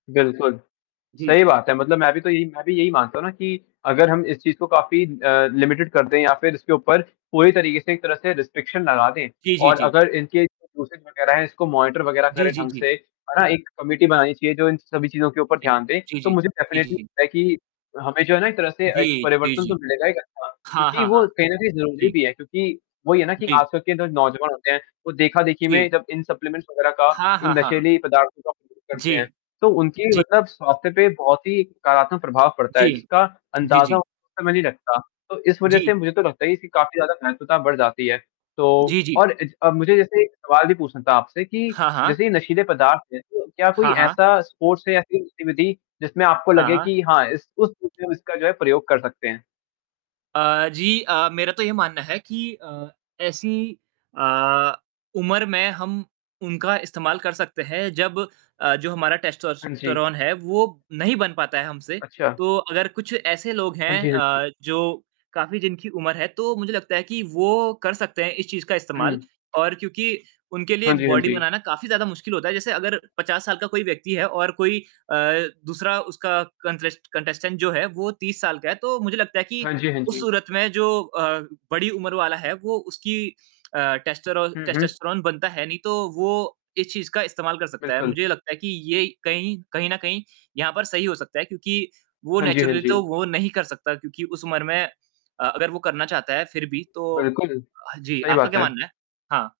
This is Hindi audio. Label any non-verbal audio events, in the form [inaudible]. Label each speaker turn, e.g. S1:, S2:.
S1: बिल्कुल।
S2: ज हुँ।
S1: सही बात है मतलब मैं भी तो यही मैं भी यही मानता हूँ ना कि अगर हम इस चीज़ को काफ़ी अ, लिमिटेड कर दें या फिर इसके ऊपर पूरी तरीके से एक तरह से रिस्ट्रिक्शन लगा दें
S2: जी, जी,
S1: और
S2: जी।
S1: अगर इनके जो दूसरे जो [unintelligible] इसको मॉनिटर वगैरह
S2: जी,
S1: करें
S2: जी,
S1: ढंग
S2: जी।
S1: से है ना एक कमिटी बनानी चाहिए जो इन सभी चीज़ों के ऊपर
S2: जी।
S1: ध्यान दे
S2: जी,
S1: तो
S2: जी।
S1: मुझे
S2: जी,
S1: डेफिनिटली
S2: जी।
S1: लगता है कि हमें जो है ना एक तरह से एक
S2: जी, जी,
S1: परिवर्तन तो
S2: जी।
S1: मिलेगा ही [unintelligible]
S2: हाँ,
S1: क्योंकि
S2: हाँ, हाँ।
S1: वो कहीं न कहीं ज़रूरी
S2: जी।
S1: भी है। क्योंकि वही है ना कि
S2: जी।
S1: आजकल के जो नौजवान होते हैं, वो देखा-देखी में
S2: जी।
S1: जब इन सप्लीमेंट्स वगैरह का
S2: हाँ,
S1: जो
S2: हाँ, हाँ।
S1: नशीली पदार्थों का उपयोग करते
S2: जी।
S1: हैं तो उनकी
S2: जी।
S1: मतलब स्वास्थ्य पे बहुत ही नकारात्मक प्रभाव पड़ता है
S2: जी।
S1: जिसका
S2: जी,
S1: अंदाज़ा
S2: जी।
S1: उस समय नहीं लगता। तो इस वज़ह
S2: जी।
S1: से मुझे तो लगता है कि काफ़ी ज़्यादा महत्वता बढ़ जाती है। तो
S2: जी, जी।
S1: और अज अ, मुझे जैसे एक सवाल भी पूछना था आपसे कि
S2: हाँ, हाँ।
S1: जैसे ये नशीले पदार्थ हैं तो क्या कोई
S2: हाँ, हाँ।
S1: ऐसा स्पोर्ट्स है या कोई गतिविधि जिसमें आपको
S2: हाँ,
S1: लगे
S2: हाँ।
S1: कि हाँ, इस उस [unintelligible] इसका जो है प्रयोग कर सकते हैं?
S2: अ, जी, अ, मेरा तो ये मानना है कि अ, ऐसी अ, उम्र में हम उनका इस्तेमाल कर सकते हैं जब अ, जो हमारा
S1: हाँ जी।
S2: टेस्टोस्टेरोन है वो नहीं बन पाता है हमसे।
S1: अच्छा।
S2: तो अगर कुछ ऐसे लोग
S1: हाँ
S2: हैं
S1: जी, हाँ जी।
S2: अ, जो काफ़ी जिनकी उम्र है तो मुझे लगता है कि वो कर सकते हैं इस चीज़ का इस्तेमाल।
S1: हुँ।
S2: और क्योंकि उनके लिए
S1: हाँ जी, हाँ
S2: बॉडी
S1: जी।
S2: बनाना काफ़ी ज़्यादा मुश्किल होता है। जैसे अगर 50 साल का कोई व्यक्ति है और कोई अ, दूसरा उसका कंट्रेस्ट कंटेस्टेंट जो है वो 30 साल का है तो मुझे लगता है कि
S1: हाँ जी, हाँ
S2: उस
S1: जी।
S2: सूरत में जो अ, बड़ी उम्र वाला है वो उसकी अ, टेस्टरोल
S1: हुँ, हुँ।
S2: टेस्टोस्टेरोन बनता है नहीं तो वो इस चीज़ का इस्तेमाल कर सकता है।
S1: बिल्कुल।
S2: मुझे ये लगता है कि ये कहीं कहीं न कहीं यहाँ पर सही हो सकता है क्योंकि वो
S1: हाँ जी, हाँ
S2: नेचुरली
S1: जी।
S2: तो वो नहीं कर सकता। क्योंकि उस उम्र में अ, अगर वो करना चाहता है फिर भी तो
S1: बिल्कुल।
S2: अ, जी।
S1: सही
S2: आपका
S1: बात
S2: क्या
S1: है।
S2: मानना है? हाँ।